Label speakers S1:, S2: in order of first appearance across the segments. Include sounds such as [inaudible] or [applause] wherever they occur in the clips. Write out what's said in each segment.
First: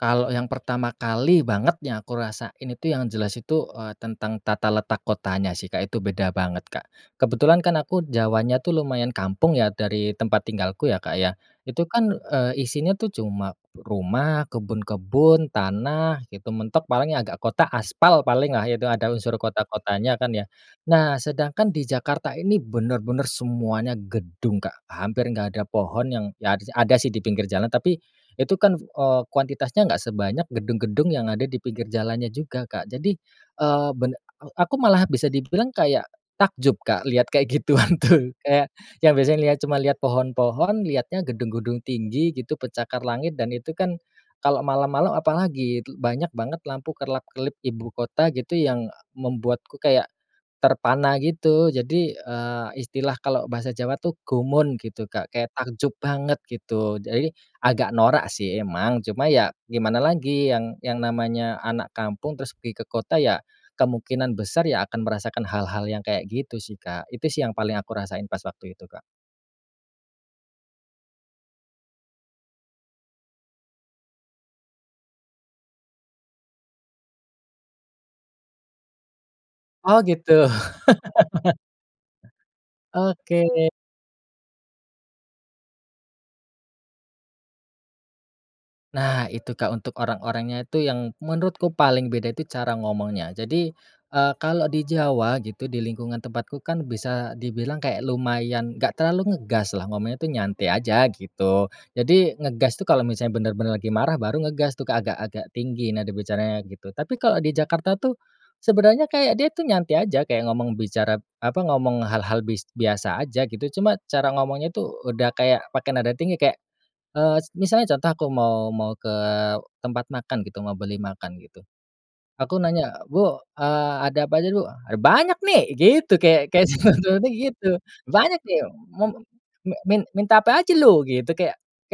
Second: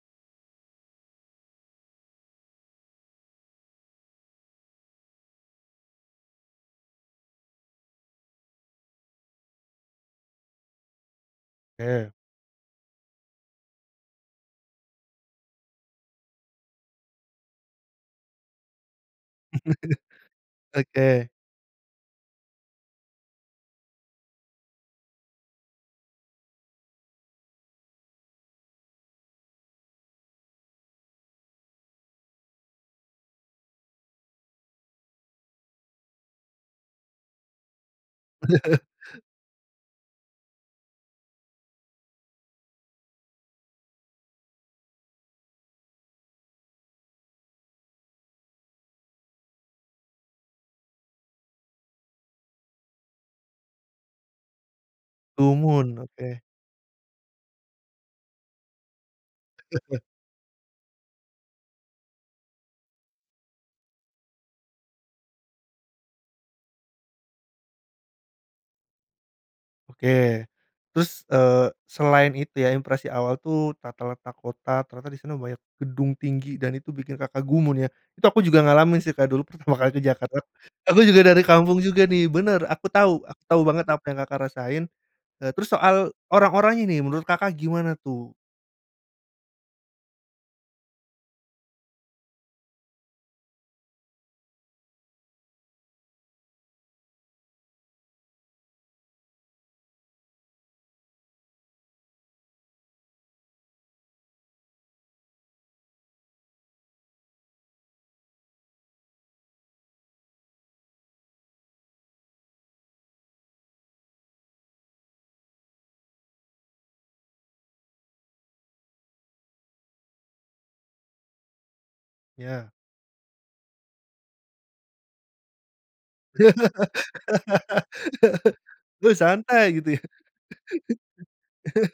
S1: Kalau yang pertama kali banget yang aku rasain itu, yang jelas itu, eee, tentang tata letak kotanya sih, Kak. Itu beda banget, Kak. Kebetulan kan aku Jawanya tuh lumayan kampung ya, dari tempat tinggalku ya, Kak, ya. Itu kan,
S2: Oke.
S1: eee, isinya tuh cuma rumah, kebun-kebun, tanah gitu mentok. Paling ya agak kota, aspal paling lah, itu ada unsur kota-kotanya kan, ya.
S2: [laughs]
S1: Nah,
S2: Oke.
S1: sedangkan di Jakarta ini bener-bener semuanya gedung, Kak. Hampir enggak ada pohon yang, ya ada sih di pinggir jalan, tapi itu kan, eee, kuantitasnya enggak sebanyak gedung-gedung yang ada di pinggir jalannya juga, Kak. Jadi, eee, ben a aku malah bisa dibilang kayak takjub, Kak, lihat kayak gituan tuh.
S2: Bener.
S1: Kayak
S2: [chuckles]
S1: yang biasanya cuma lihat pohon-pohon, lihatnya gedung-gedung tinggi gitu, pencakar langit. Dan itu kan kalau malam-malam, apalagi lagi itu banyak banget lampu kerlap-kerlip ibukota gitu, yang, e membuatku kayak terpana gitu. Jadi, eee, istilah kalau bahasa Jawa tuh gumun gitu, Kak, kayak takjub
S2: Gumun oke.
S1: banget gitu. Jadi agak norak sih emang, cuma ya gimana
S2: [laughs]
S1: lagi, yang yang namanya anak kampung terus pergi ke kota ya kemungkinan besar ya akan merasakan hal-hal yang kayak gitu sih, Kak. Itu sih yang paling aku rasain pas waktu itu, Kak.
S2: Oke, terus, eee, selain itu ya, impresi awal tuh tata letak kota. Ternyata di sana banyak gedung tinggi, dan itu bikin Kakak gumun, ya. Itu aku juga ngalamin sih, Kak. Dulu pertama kali ke
S1: Oh gitu.
S2: Jakarta. Aku juga dari kampung juga nih, bener.
S1: [laughs]
S2: Aku tahu
S1: Oke.
S2: aku tahu banget apa yang Kakak rasain. Eee, terus soal orang-orangnya nih, menurut Kakak gimana tuh?
S1: Nah, itu, Kak. Untuk orang-orangnya itu, yang menurutku paling beda itu, cara ngomongnya. Jadi, eee, kalau di Jawa gitu, di lingkungan tempatku kan bisa dibilang kayak lumayan, enggak terlalu ngegas lah. Ngomongnya tuh nyantai aja gitu. Jadi ngegas tuh kalau misalnya bener-bener lagi marah, baru ngegas tuh agak-agak tinggi, nada bicara gitu. Tapi kalau di Jakarta tuh, sebenarnya kayak dia tuh nyantai aja, kayak ngomong, bicara apa, ngomong hal-hal bis biasa aja gitu. Cuma cara ngomongnya itu udah kayak pakai nada tinggi. Kayak, eee, misalnya contoh aku mau mau ke tempat makan gitu, mau beli makan gitu. Aku
S2: Iya.
S1: nanya, "Bu, eee, ada apa aja, Bu? Ada banyak nih," gitu. Kayak kayak sinetronnya gitu, "Banyak nih,
S2: [laughs] Bu
S1: mau
S2: santai gitu
S1: mi
S2: ya.
S1: minta apa aja lu?" Gitu.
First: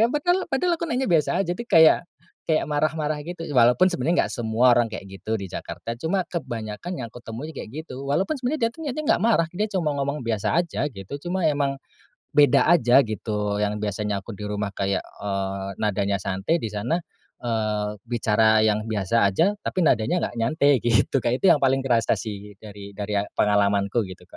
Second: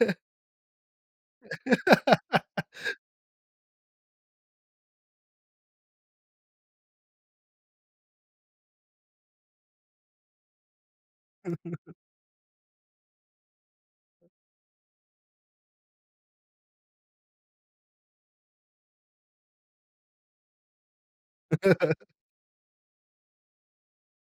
S1: Ya, padahal aku nanya biasa aja, jadi kayak
S2: [laughs]
S1: marah-marah gitu. Walaupun sebenarnya enggak semua orang kayak gitu di Jakarta, cuma kebanyakan yang kutemui kayak gitu. Walaupun sebenarnya dia niatnya enggak marah, dia cuma ngomong biasa aja gitu. Cuma emang
S2: [laughs]
S1: beda aja gitu. Yang biasanya aku di rumah kayak, eee, nadanya santai, di sana, eee, bicara yang biasa aja tapi nadanya enggak nyantai gitu, Kak. Itu yang paling
S2: [laughs]
S1: terasa sih dari dari pengalaman ku gitu, Kak.